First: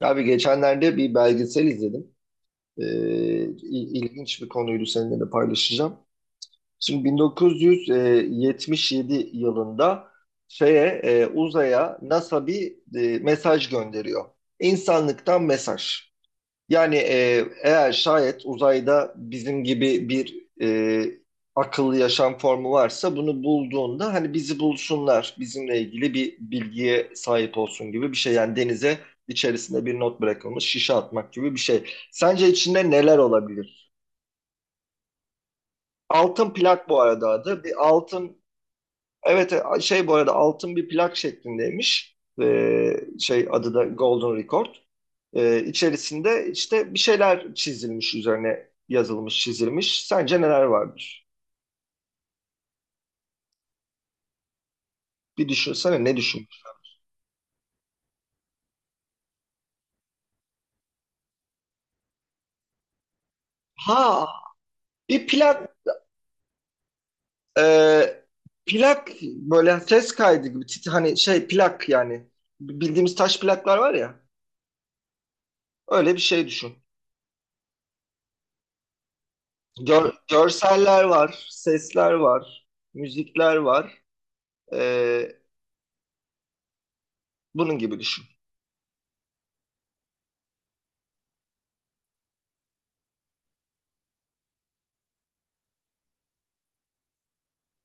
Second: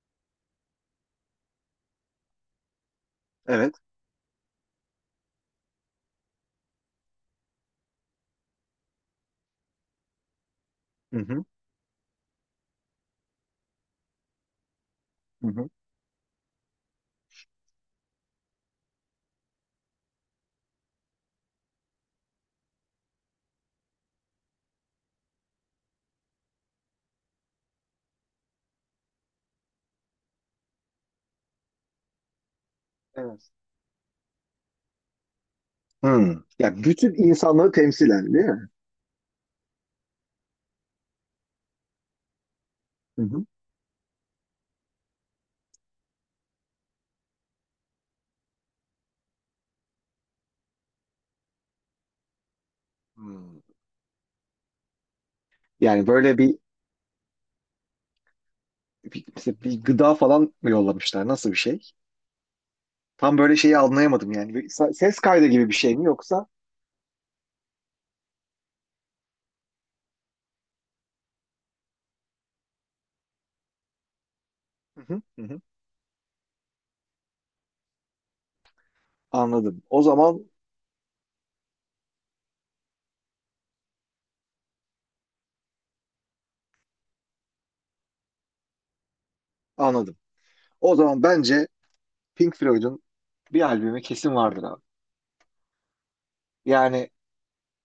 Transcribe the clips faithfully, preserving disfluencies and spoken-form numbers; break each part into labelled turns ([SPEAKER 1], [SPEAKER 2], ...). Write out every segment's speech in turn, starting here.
[SPEAKER 1] Abi geçenlerde bir belgesel izledim. Ee,
[SPEAKER 2] Evet.
[SPEAKER 1] il- ilginç bir konuydu seninle de paylaşacağım. Şimdi bin dokuz yüz yetmiş yedi yılında şeye
[SPEAKER 2] Hı
[SPEAKER 1] e,
[SPEAKER 2] hı.
[SPEAKER 1] uzaya NASA bir e, mesaj gönderiyor. İnsanlıktan
[SPEAKER 2] Hı hı.
[SPEAKER 1] mesaj. Yani e, eğer şayet uzayda bizim gibi bir e, akıllı yaşam formu varsa bunu bulduğunda hani bizi bulsunlar, bizimle ilgili bir bilgiye sahip olsun gibi bir şey. Yani denize içerisinde bir not bırakılmış şişe atmak gibi bir şey. Sence içinde neler
[SPEAKER 2] Evet.
[SPEAKER 1] olabilir?
[SPEAKER 2] Hı.
[SPEAKER 1] Altın
[SPEAKER 2] Ya
[SPEAKER 1] plak bu
[SPEAKER 2] bütün
[SPEAKER 1] arada adı.
[SPEAKER 2] insanlığı
[SPEAKER 1] Bir
[SPEAKER 2] temsilen
[SPEAKER 1] altın,
[SPEAKER 2] değil mi?
[SPEAKER 1] evet, e, şey bu arada altın bir plak şeklindeymiş. E,
[SPEAKER 2] Hı hı.
[SPEAKER 1] şey adı da Golden Record. Ee, içerisinde işte bir şeyler çizilmiş, üzerine yazılmış çizilmiş. Sence neler vardır?
[SPEAKER 2] Hmm.
[SPEAKER 1] Bir düşünsene,
[SPEAKER 2] Yani
[SPEAKER 1] ne
[SPEAKER 2] böyle
[SPEAKER 1] düşünmüş?
[SPEAKER 2] bir bir, mesela bir gıda falan mı yollamışlar? Nasıl bir şey? Tam böyle şeyi
[SPEAKER 1] Ha,
[SPEAKER 2] anlayamadım yani. Bir sa- ses
[SPEAKER 1] bir
[SPEAKER 2] kaydı gibi bir
[SPEAKER 1] plak,
[SPEAKER 2] şey mi yoksa?
[SPEAKER 1] e, plak böyle ses kaydı gibi, tit- hani şey plak yani, bildiğimiz taş plaklar var ya,
[SPEAKER 2] Hı hı. Hı hı.
[SPEAKER 1] öyle bir şey düşün.
[SPEAKER 2] Anladım. O
[SPEAKER 1] Gör-
[SPEAKER 2] zaman
[SPEAKER 1] görseller var, sesler var, müzikler var. Ee, Bunun gibi düşün.
[SPEAKER 2] anladım. O zaman bence Pink Floyd'un bir albümü kesin vardır abi. Yani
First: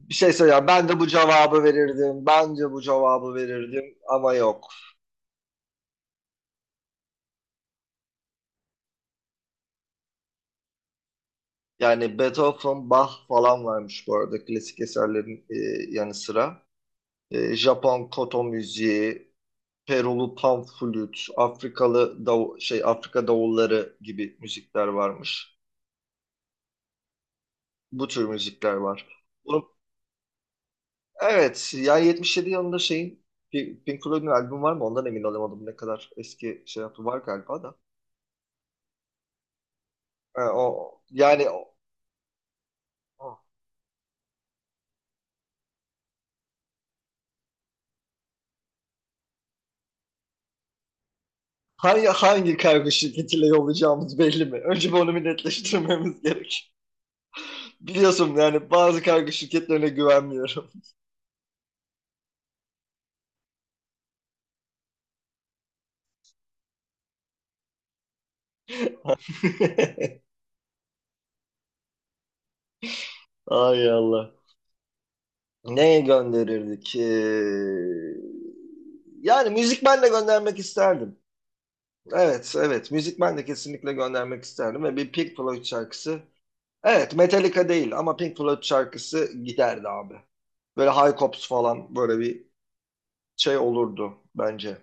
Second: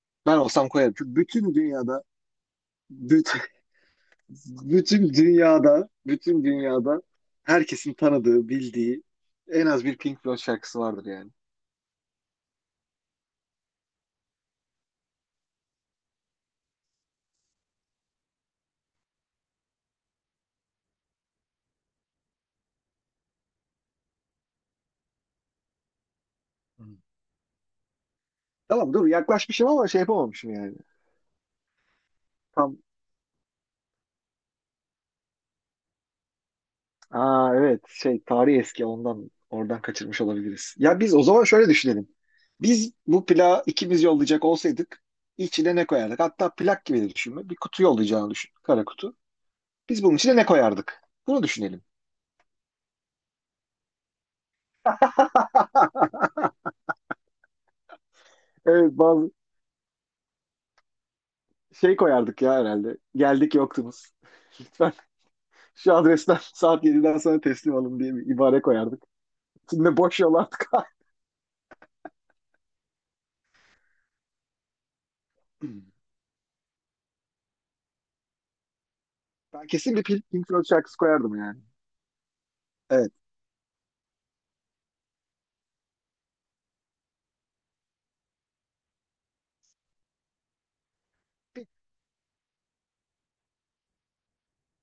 [SPEAKER 1] Bir şey
[SPEAKER 2] ben
[SPEAKER 1] söyle ya,
[SPEAKER 2] olsam
[SPEAKER 1] ben
[SPEAKER 2] koyarım.
[SPEAKER 1] de bu
[SPEAKER 2] Çünkü bütün
[SPEAKER 1] cevabı
[SPEAKER 2] dünyada
[SPEAKER 1] verirdim, bence bu cevabı
[SPEAKER 2] bütün
[SPEAKER 1] verirdim ama yok.
[SPEAKER 2] Bütün dünyada, bütün dünyada herkesin tanıdığı, bildiği en az bir Pink Floyd şarkısı vardır yani.
[SPEAKER 1] Yani Beethoven, Bach falan varmış bu arada klasik eserlerin e, yanı sıra. E, Japon koto müziği, Perulu panflüt, Afrikalı dav şey Afrika davulları gibi müzikler varmış.
[SPEAKER 2] Hı.
[SPEAKER 1] Bu tür müzikler
[SPEAKER 2] Tamam
[SPEAKER 1] var.
[SPEAKER 2] dur yaklaşmışım
[SPEAKER 1] Bunu-
[SPEAKER 2] ama şey yapamamışım yani.
[SPEAKER 1] evet, yani yetmiş yedi yılında
[SPEAKER 2] Tam
[SPEAKER 1] şeyin Pi- Pink Floyd'un albüm var mı? Ondan emin olamadım, ne kadar eski şey yaptı, var
[SPEAKER 2] aa
[SPEAKER 1] galiba da.
[SPEAKER 2] evet şey tarih eski ondan oradan kaçırmış
[SPEAKER 1] E,
[SPEAKER 2] olabiliriz.
[SPEAKER 1] o
[SPEAKER 2] Ya biz o zaman
[SPEAKER 1] yani
[SPEAKER 2] şöyle
[SPEAKER 1] o-
[SPEAKER 2] düşünelim. Biz bu
[SPEAKER 1] o-
[SPEAKER 2] plağı ikimiz yollayacak olsaydık içine ne koyardık? Hatta plak gibi de düşünme. Bir kutu yollayacağını düşün. Kara kutu. Biz bunun içine ne koyardık? Bunu düşünelim.
[SPEAKER 1] hangi hangi kargo şirketiyle yollayacağımız belli mi? Önce bir onu bir netleştirmemiz gerek. Biliyorsun yani
[SPEAKER 2] Evet,
[SPEAKER 1] bazı
[SPEAKER 2] bazı
[SPEAKER 1] kargo şirketlerine güvenmiyorum.
[SPEAKER 2] şey koyardık ya herhalde. Geldik yoktunuz. Lütfen şu adresten saat yediden sonra teslim alın diye bir ibare koyardık. Şimdi boş yol artık.
[SPEAKER 1] Ay Allah. Neye gönderirdik? Ee, yani
[SPEAKER 2] Ben kesin bir
[SPEAKER 1] müzikmenle
[SPEAKER 2] Pink
[SPEAKER 1] göndermek
[SPEAKER 2] Floyd şarkısı
[SPEAKER 1] isterdim.
[SPEAKER 2] koyardım yani.
[SPEAKER 1] Evet, evet.
[SPEAKER 2] Evet.
[SPEAKER 1] Müzikmenle kesinlikle göndermek isterdim. Ve bir Pink Floyd şarkısı. Evet, Metallica değil ama Pink Floyd şarkısı giderdi abi. Böyle High Hopes
[SPEAKER 2] Bir,
[SPEAKER 1] falan böyle bir şey olurdu bence.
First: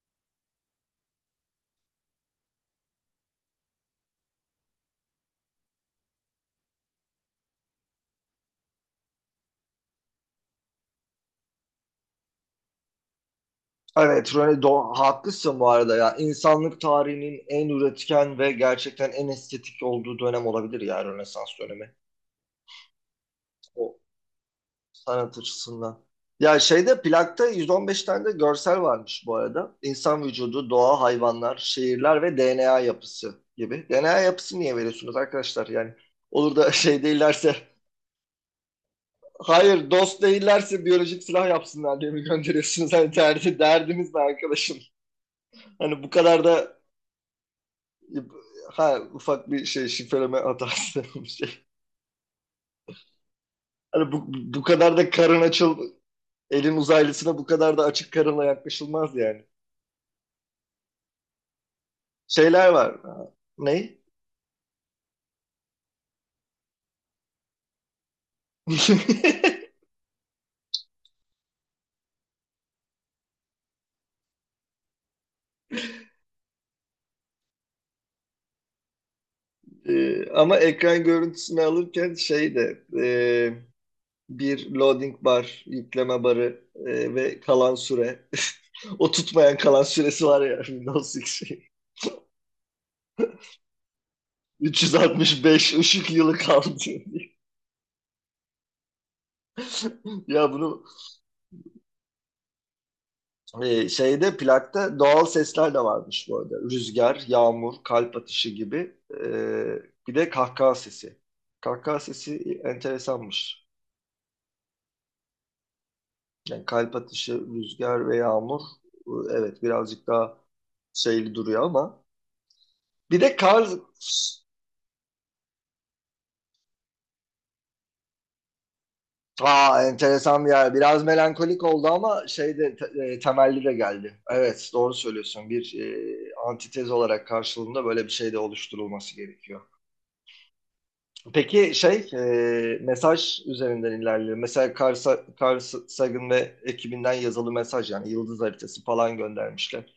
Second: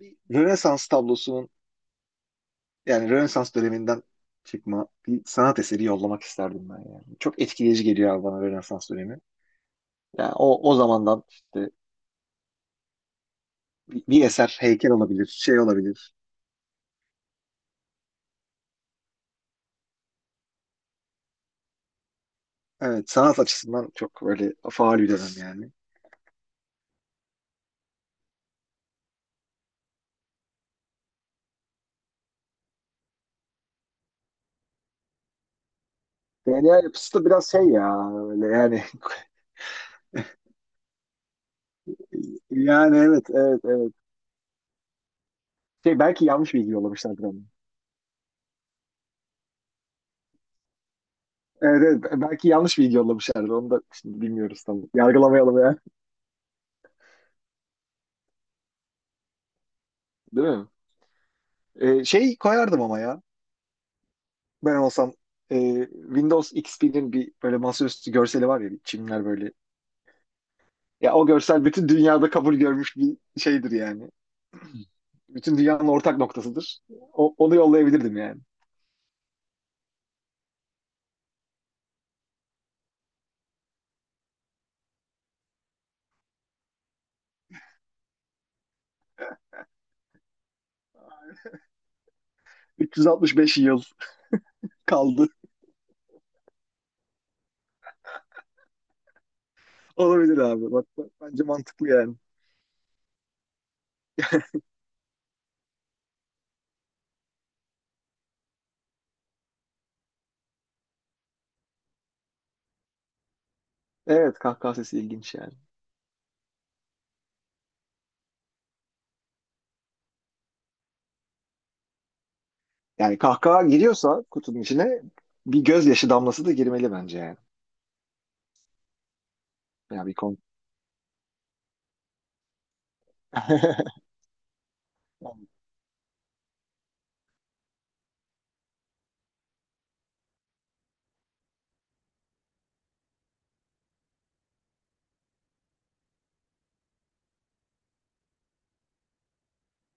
[SPEAKER 2] bir Rönesans tablosunun, yani Rönesans döneminden çıkma bir sanat eseri yollamak isterdim ben yani. Çok etkileyici geliyor abi bana Rönesans dönemi. Yani o, o zamandan işte bir, bir
[SPEAKER 1] Evet,
[SPEAKER 2] eser,
[SPEAKER 1] Röne
[SPEAKER 2] heykel
[SPEAKER 1] do-
[SPEAKER 2] olabilir,
[SPEAKER 1] haklısın
[SPEAKER 2] şey
[SPEAKER 1] bu arada
[SPEAKER 2] olabilir.
[SPEAKER 1] ya. İnsanlık tarihinin en üretken ve gerçekten en estetik olduğu dönem olabilir ya, Rönesans dönemi.
[SPEAKER 2] Evet, sanat açısından
[SPEAKER 1] O,
[SPEAKER 2] çok böyle faal bir dönem
[SPEAKER 1] sanat
[SPEAKER 2] yani.
[SPEAKER 1] açısından. Ya şeyde plakta yüz on beş tane de görsel varmış bu arada. İnsan vücudu, doğa, hayvanlar, şehirler ve D N A yapısı gibi. D N A yapısı niye veriyorsunuz arkadaşlar? Yani olur da
[SPEAKER 2] D N A
[SPEAKER 1] şey
[SPEAKER 2] yapısı da biraz
[SPEAKER 1] değillerse,
[SPEAKER 2] şey ya öyle yani.
[SPEAKER 1] hayır, dost değillerse biyolojik silah yapsınlar diye mi gönderiyorsunuz?
[SPEAKER 2] Yani
[SPEAKER 1] Hani
[SPEAKER 2] evet,
[SPEAKER 1] derdi-
[SPEAKER 2] evet, evet.
[SPEAKER 1] derdiniz ne arkadaşım?
[SPEAKER 2] Şey,
[SPEAKER 1] Hani bu
[SPEAKER 2] belki
[SPEAKER 1] kadar
[SPEAKER 2] yanlış bilgi
[SPEAKER 1] da.
[SPEAKER 2] yollamışlardır ama.
[SPEAKER 1] Ha, ufak bir şey şifreleme hatası, bir şey.
[SPEAKER 2] Evet, evet, belki yanlış bilgi yollamışlardır. Onu da
[SPEAKER 1] Hani
[SPEAKER 2] şimdi
[SPEAKER 1] bu, bu
[SPEAKER 2] bilmiyoruz tam.
[SPEAKER 1] kadar da karın
[SPEAKER 2] Yargılamayalım ya.
[SPEAKER 1] açıl elin uzaylısına bu kadar da açık karınla yaklaşılmaz yani.
[SPEAKER 2] Değil mi? Ee, şey
[SPEAKER 1] Şeyler
[SPEAKER 2] koyardım
[SPEAKER 1] var.
[SPEAKER 2] ama ya.
[SPEAKER 1] Ha, ne?
[SPEAKER 2] Ben olsam e, Windows X P'nin bir böyle masaüstü görseli var ya. Çimler böyle. Ya o görsel bütün dünyada kabul görmüş bir şeydir yani. Bütün dünyanın ortak noktasıdır. O- onu yollayabilirdim yani.
[SPEAKER 1] Ee, ama ekran görüntüsünü alırken şey de e, bir loading bar, yükleme barı e, ve kalan süre. O tutmayan kalan süresi var ya, Windows X.
[SPEAKER 2] üç yüz altmış beş yıl kaldı.
[SPEAKER 1] üç yüz altmış beş ışık yılı kaldı.
[SPEAKER 2] Olabilir
[SPEAKER 1] Ya
[SPEAKER 2] abi.
[SPEAKER 1] bunu.
[SPEAKER 2] Bak, bak, bence mantıklı yani.
[SPEAKER 1] Ee, şeyde Plakta doğal sesler de varmış bu arada. Rüzgar, yağmur, kalp atışı gibi. Ee, bir de kahkaha sesi. Kahkaha sesi enteresanmış.
[SPEAKER 2] Evet, kahkaha sesi ilginç yani.
[SPEAKER 1] Yani kalp atışı, rüzgar ve yağmur e, evet, birazcık daha şeyli duruyor ama.
[SPEAKER 2] Yani
[SPEAKER 1] Bir de
[SPEAKER 2] kahkaha
[SPEAKER 1] kar.
[SPEAKER 2] giriyorsa kutunun içine bir gözyaşı damlası da girmeli bence yani.
[SPEAKER 1] Aa,
[SPEAKER 2] Ya, bir konu.
[SPEAKER 1] enteresan bir yer. Biraz melankolik oldu ama şeyde te- e, temelli de geldi. Evet, doğru söylüyorsun. Bir e, antitez olarak karşılığında böyle bir şey de oluşturulması gerekiyor. Peki şey e, mesaj üzerinden ilerliyor. Mesela Carl, Sa- Carl Sagan ve ekibinden yazılı mesaj, yani yıldız haritası falan göndermişler.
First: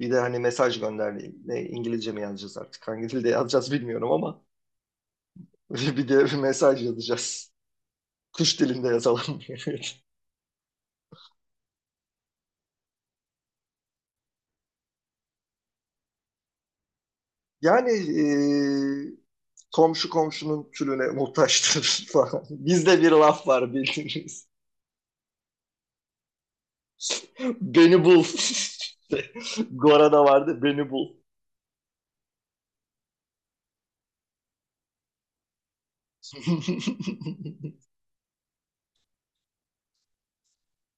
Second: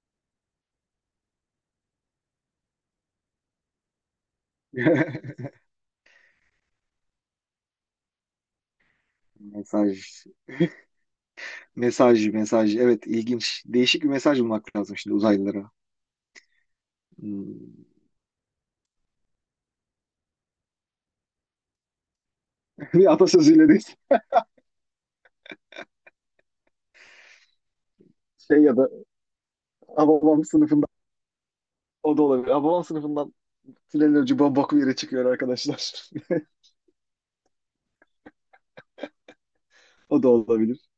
[SPEAKER 1] Bir de hani mesaj gönderdi. Ne, İngilizce mi yazacağız artık? Hangi dilde yazacağız bilmiyorum ama bir de bir mesaj yazacağız. Kuş dilinde yazalım.
[SPEAKER 2] Mesaj, mesaj, mesaj. Evet, ilginç. Değişik bir mesaj bulmak lazım şimdi uzaylılara. Hmm.
[SPEAKER 1] Yani e, komşu komşunun külüne muhtaçtır falan. Bizde bir
[SPEAKER 2] Bir
[SPEAKER 1] laf
[SPEAKER 2] atasözüyle
[SPEAKER 1] var
[SPEAKER 2] değil.
[SPEAKER 1] bildiğiniz. Beni bul.
[SPEAKER 2] Şey ya da
[SPEAKER 1] Gora'da
[SPEAKER 2] Hababam
[SPEAKER 1] vardı,
[SPEAKER 2] sınıfından,
[SPEAKER 1] beni bul.
[SPEAKER 2] o da olabilir. Hababam sınıfından. Tünelin ucu bok yere çıkıyor arkadaşlar. O da olabilir.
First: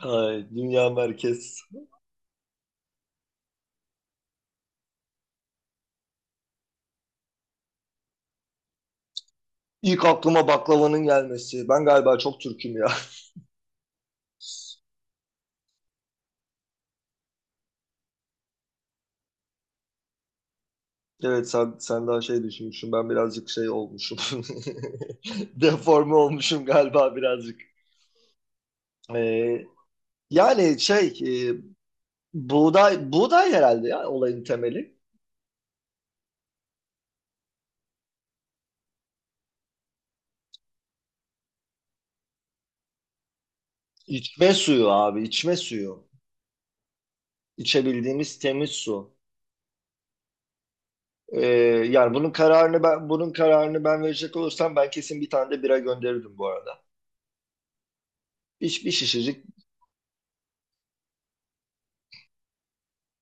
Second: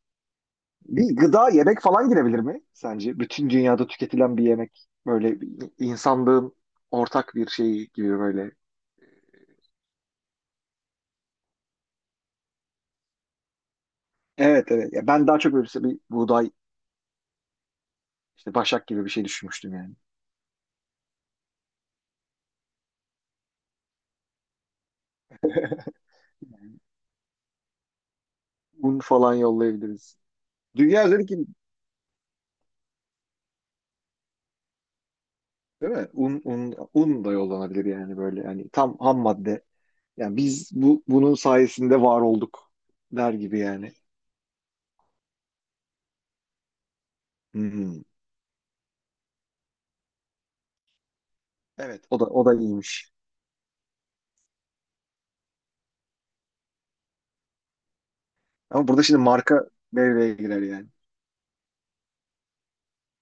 [SPEAKER 1] Ay, dünya
[SPEAKER 2] Bir gıda,
[SPEAKER 1] merkez.
[SPEAKER 2] yemek falan girebilir mi sence? Bütün dünyada tüketilen bir yemek. Böyle insanlığın ortak bir şeyi gibi böyle.
[SPEAKER 1] İlk aklıma baklavanın gelmesi. Ben galiba çok Türk'üm ya.
[SPEAKER 2] Evet, evet. Ya ben daha çok böyle işte bir buğday, işte başak gibi bir şey düşünmüştüm yani.
[SPEAKER 1] Evet, sen, sen daha şey düşünmüşsün. Ben birazcık şey olmuşum. Deforme olmuşum galiba birazcık.
[SPEAKER 2] Un falan
[SPEAKER 1] Ee,
[SPEAKER 2] yollayabiliriz.
[SPEAKER 1] Yani
[SPEAKER 2] Dünya
[SPEAKER 1] şey
[SPEAKER 2] üzerindeki,
[SPEAKER 1] e, buğday, buğday herhalde ya olayın temeli.
[SPEAKER 2] değil mi? Un, un, un da yollanabilir yani böyle. Yani tam ham madde. Yani biz bu bunun sayesinde var olduk der gibi yani.
[SPEAKER 1] İçme suyu abi, içme suyu.
[SPEAKER 2] Hmm.
[SPEAKER 1] İçebildiğimiz temiz su. Ee,
[SPEAKER 2] Evet,
[SPEAKER 1] Yani
[SPEAKER 2] o da
[SPEAKER 1] bunun
[SPEAKER 2] o da
[SPEAKER 1] kararını ben
[SPEAKER 2] iyiymiş.
[SPEAKER 1] bunun kararını ben verecek olursam ben kesin bir tane de bira gönderirdim bu arada. Bir,
[SPEAKER 2] Ama
[SPEAKER 1] bir
[SPEAKER 2] burada şimdi
[SPEAKER 1] şişecik.
[SPEAKER 2] marka devreye girer yani.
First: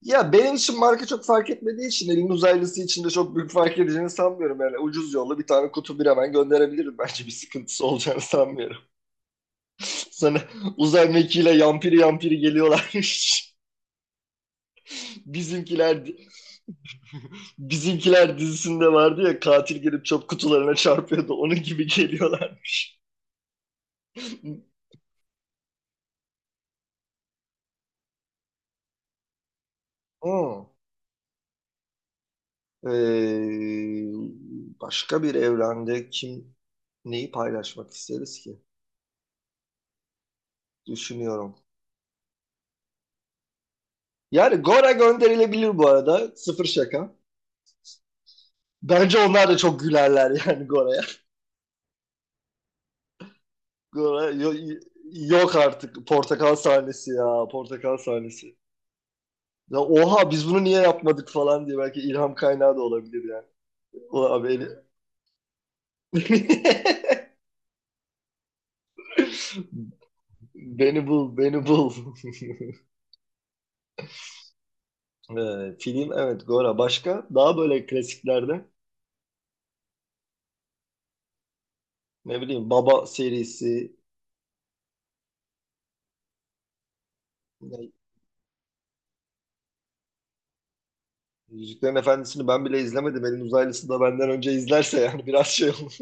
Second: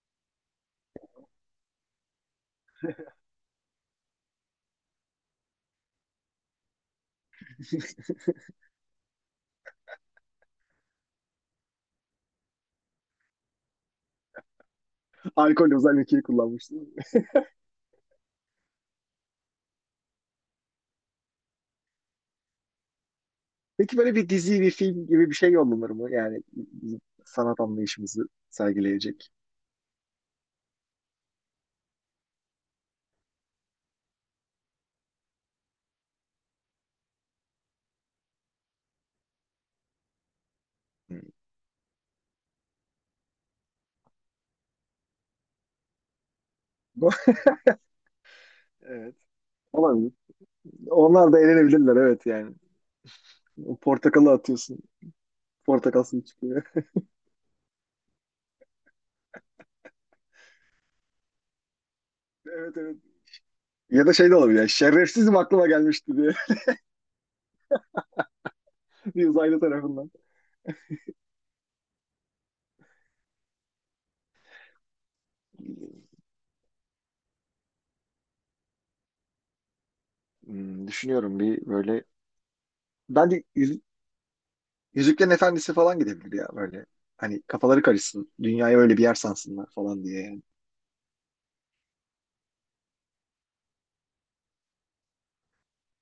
[SPEAKER 1] Ya benim için marka çok fark etmediği için elin uzaylısı için de çok büyük fark edeceğini sanmıyorum. Yani ucuz yolla bir tane kutu bir hemen gönderebilirim. Bence bir sıkıntısı olacağını sanmıyorum. Sana uzay mekiğiyle yampiri yampiri geliyorlarmış.
[SPEAKER 2] Alkol özel
[SPEAKER 1] Bizimkiler
[SPEAKER 2] ülkeyi kullanmıştım.
[SPEAKER 1] Bizimkiler dizisinde vardı ya, katil gelip çöp kutularına çarpıyordu. Onun gibi geliyorlar.
[SPEAKER 2] Peki böyle bir dizi, bir film gibi bir şey yollanır mı? Yani bizim sanat anlayışımızı sergileyecek.
[SPEAKER 1] Hmm. Ee, Başka bir evrende kim neyi paylaşmak isteriz ki?
[SPEAKER 2] Hmm.
[SPEAKER 1] Düşünüyorum. Yani Gora gönderilebilir bu arada. Sıfır şaka.
[SPEAKER 2] Evet.
[SPEAKER 1] Bence onlar da çok
[SPEAKER 2] Olabilir.
[SPEAKER 1] gülerler yani Gora'ya.
[SPEAKER 2] Onlar da eğlenebilirler, evet yani. O
[SPEAKER 1] Gora,
[SPEAKER 2] Portakalı atıyorsun.
[SPEAKER 1] yok
[SPEAKER 2] Portakal
[SPEAKER 1] artık.
[SPEAKER 2] suyu
[SPEAKER 1] Portakal
[SPEAKER 2] çıkıyor.
[SPEAKER 1] sahnesi ya. Portakal sahnesi. Ya oha, biz bunu niye yapmadık falan diye belki ilham kaynağı
[SPEAKER 2] Evet,
[SPEAKER 1] da
[SPEAKER 2] evet.
[SPEAKER 1] olabilir yani.
[SPEAKER 2] Ya da şey de
[SPEAKER 1] Oha
[SPEAKER 2] olabilir.
[SPEAKER 1] beni.
[SPEAKER 2] Yani, şerefsizim aklıma gelmişti diye. Bir uzaylı tarafından.
[SPEAKER 1] Beni bul, beni bul. Ee, film, evet, Gora. Başka daha böyle klasiklerde
[SPEAKER 2] Hmm, düşünüyorum bir böyle.
[SPEAKER 1] ne bileyim, Baba
[SPEAKER 2] Bence Yüz-
[SPEAKER 1] serisi,
[SPEAKER 2] Yüzüklerin Efendisi falan gidebilir ya böyle. Hani kafaları karışsın. Dünyayı öyle bir yer sansınlar falan diye yani.
[SPEAKER 1] Yüzüklerin Efendisi'ni ben bile izlemedim. Elin uzaylısı da benden önce izlerse yani biraz şey olur.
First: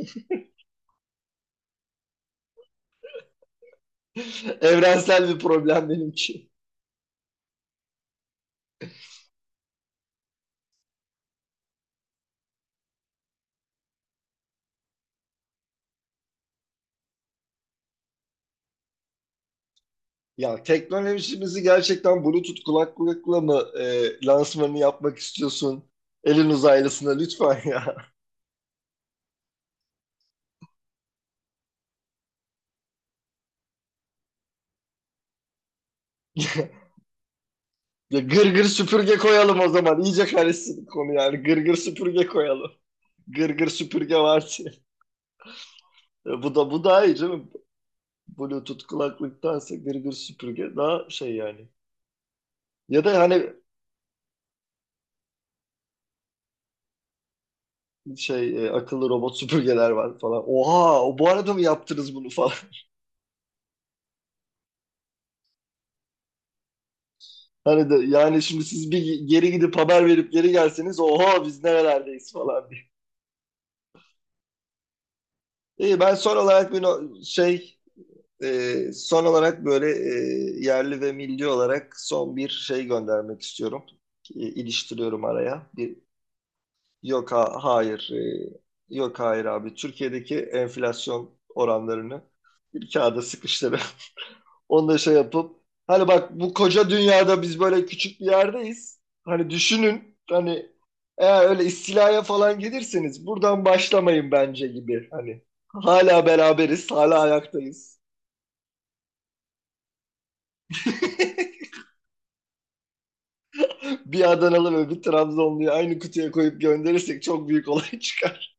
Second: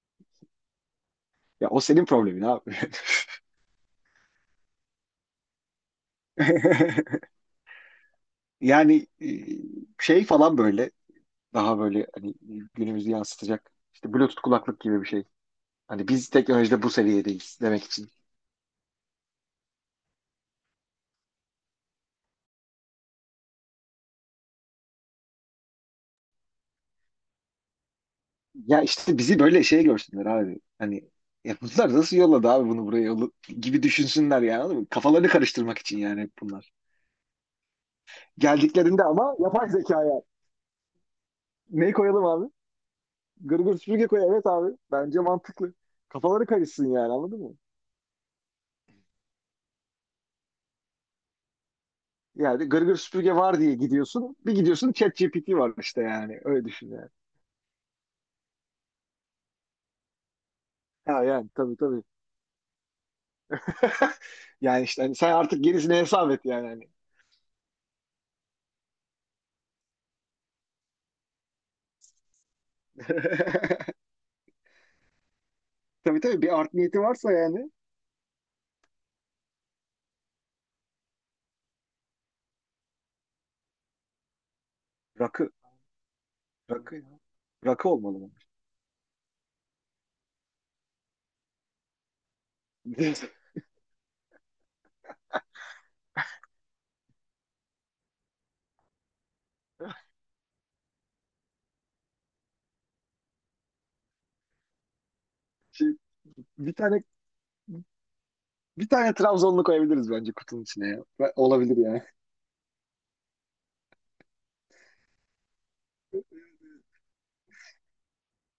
[SPEAKER 2] Ya o senin problemin abi.
[SPEAKER 1] Evrensel bir problem benimki.
[SPEAKER 2] Yani e, şey falan böyle, daha böyle hani günümüzü yansıtacak işte Bluetooth kulaklık gibi bir şey. Hani biz teknolojide bu seviyedeyiz demek için.
[SPEAKER 1] Ya teknolojimizi gerçekten Bluetooth kulaklıkla mı e, lansmanını yapmak istiyorsun? Elin uzaylısına lütfen ya.
[SPEAKER 2] Ya işte bizi böyle şey görsünler abi. Hani, ya bunlar nasıl yolladı abi bunu buraya yolla- gibi düşünsünler yani. Anladın mı? Kafalarını karıştırmak için yani hep bunlar.
[SPEAKER 1] Ya gır gır
[SPEAKER 2] Geldiklerinde
[SPEAKER 1] süpürge
[SPEAKER 2] ama
[SPEAKER 1] koyalım o
[SPEAKER 2] yapay
[SPEAKER 1] zaman.
[SPEAKER 2] zekaya.
[SPEAKER 1] İyice karışsın konu yani. Gır gır
[SPEAKER 2] Ne koyalım
[SPEAKER 1] süpürge
[SPEAKER 2] abi?
[SPEAKER 1] koyalım. Gır gır
[SPEAKER 2] Gırgır süpürge
[SPEAKER 1] süpürge
[SPEAKER 2] koy. Evet
[SPEAKER 1] var diye.
[SPEAKER 2] abi. Bence mantıklı. Kafaları
[SPEAKER 1] Bu da bu
[SPEAKER 2] karışsın
[SPEAKER 1] daha
[SPEAKER 2] yani,
[SPEAKER 1] iyi
[SPEAKER 2] anladın
[SPEAKER 1] canım.
[SPEAKER 2] mı?
[SPEAKER 1] Bluetooth kulaklıktansa gır gır süpürge daha şey yani.
[SPEAKER 2] Yani gırgır
[SPEAKER 1] Ya da
[SPEAKER 2] süpürge
[SPEAKER 1] hani
[SPEAKER 2] var diye gidiyorsun. Bir gidiyorsun ChatGPT var işte yani. Öyle düşün yani.
[SPEAKER 1] şey e, akıllı robot süpürgeler var falan. Oha, o
[SPEAKER 2] Ha,
[SPEAKER 1] bu
[SPEAKER 2] yani
[SPEAKER 1] arada mı
[SPEAKER 2] tabii, tabii.
[SPEAKER 1] yaptınız bunu falan.
[SPEAKER 2] Yani işte hani sen artık gerisini hesap et yani. Hani.
[SPEAKER 1] Hani de yani şimdi siz bir geri gidip haber verip geri gelseniz oha biz nerelerdeyiz falan diye. İyi, ben
[SPEAKER 2] Tabii,
[SPEAKER 1] son
[SPEAKER 2] tabii, bir
[SPEAKER 1] olarak
[SPEAKER 2] art
[SPEAKER 1] bir
[SPEAKER 2] niyeti
[SPEAKER 1] no-
[SPEAKER 2] varsa yani.
[SPEAKER 1] şey e, son olarak böyle e, yerli ve milli olarak son bir şey göndermek istiyorum. E, iliştiriyorum
[SPEAKER 2] Rakı.
[SPEAKER 1] araya. Bir,
[SPEAKER 2] Rakı.
[SPEAKER 1] yok, ha,
[SPEAKER 2] Rakı
[SPEAKER 1] hayır,
[SPEAKER 2] olmalı mı?
[SPEAKER 1] e, yok, hayır abi, Türkiye'deki enflasyon oranlarını bir kağıda sıkıştırın. Onu da şey yapıp, hani bak, bu koca dünyada biz böyle küçük bir yerdeyiz. Hani düşünün, hani eğer öyle istilaya falan gelirseniz buradan başlamayın bence gibi. Hani
[SPEAKER 2] Şey,
[SPEAKER 1] hala
[SPEAKER 2] bir
[SPEAKER 1] beraberiz,
[SPEAKER 2] tane
[SPEAKER 1] hala ayaktayız.
[SPEAKER 2] bir tane Trabzonlu koyabiliriz bence kutunun içine ya. Olabilir yani.
[SPEAKER 1] Bir Adanalı ve bir Trabzonluyu aynı kutuya koyup gönderirsek çok büyük olay çıkar.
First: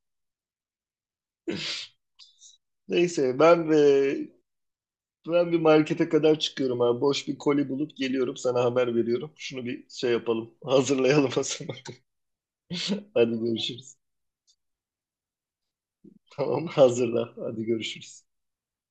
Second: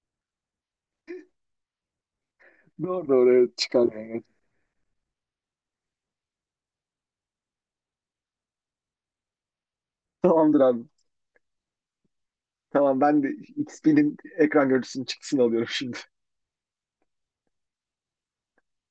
[SPEAKER 2] Doğru doğru,
[SPEAKER 1] Neyse,
[SPEAKER 2] evet,
[SPEAKER 1] ben
[SPEAKER 2] çıkar
[SPEAKER 1] ve
[SPEAKER 2] yani.
[SPEAKER 1] ben bir markete kadar çıkıyorum abi. Boş bir koli bulup geliyorum, sana haber veriyorum. Şunu bir şey yapalım.
[SPEAKER 2] Tamamdır abi.
[SPEAKER 1] Hazırlayalım o zaman.
[SPEAKER 2] Tamam ben de
[SPEAKER 1] Hadi
[SPEAKER 2] x
[SPEAKER 1] görüşürüz.
[SPEAKER 2] XP'nin ekran görüntüsünün çıktısını alıyorum şimdi.
[SPEAKER 1] Tamam, hazırla. Hadi görüşürüz.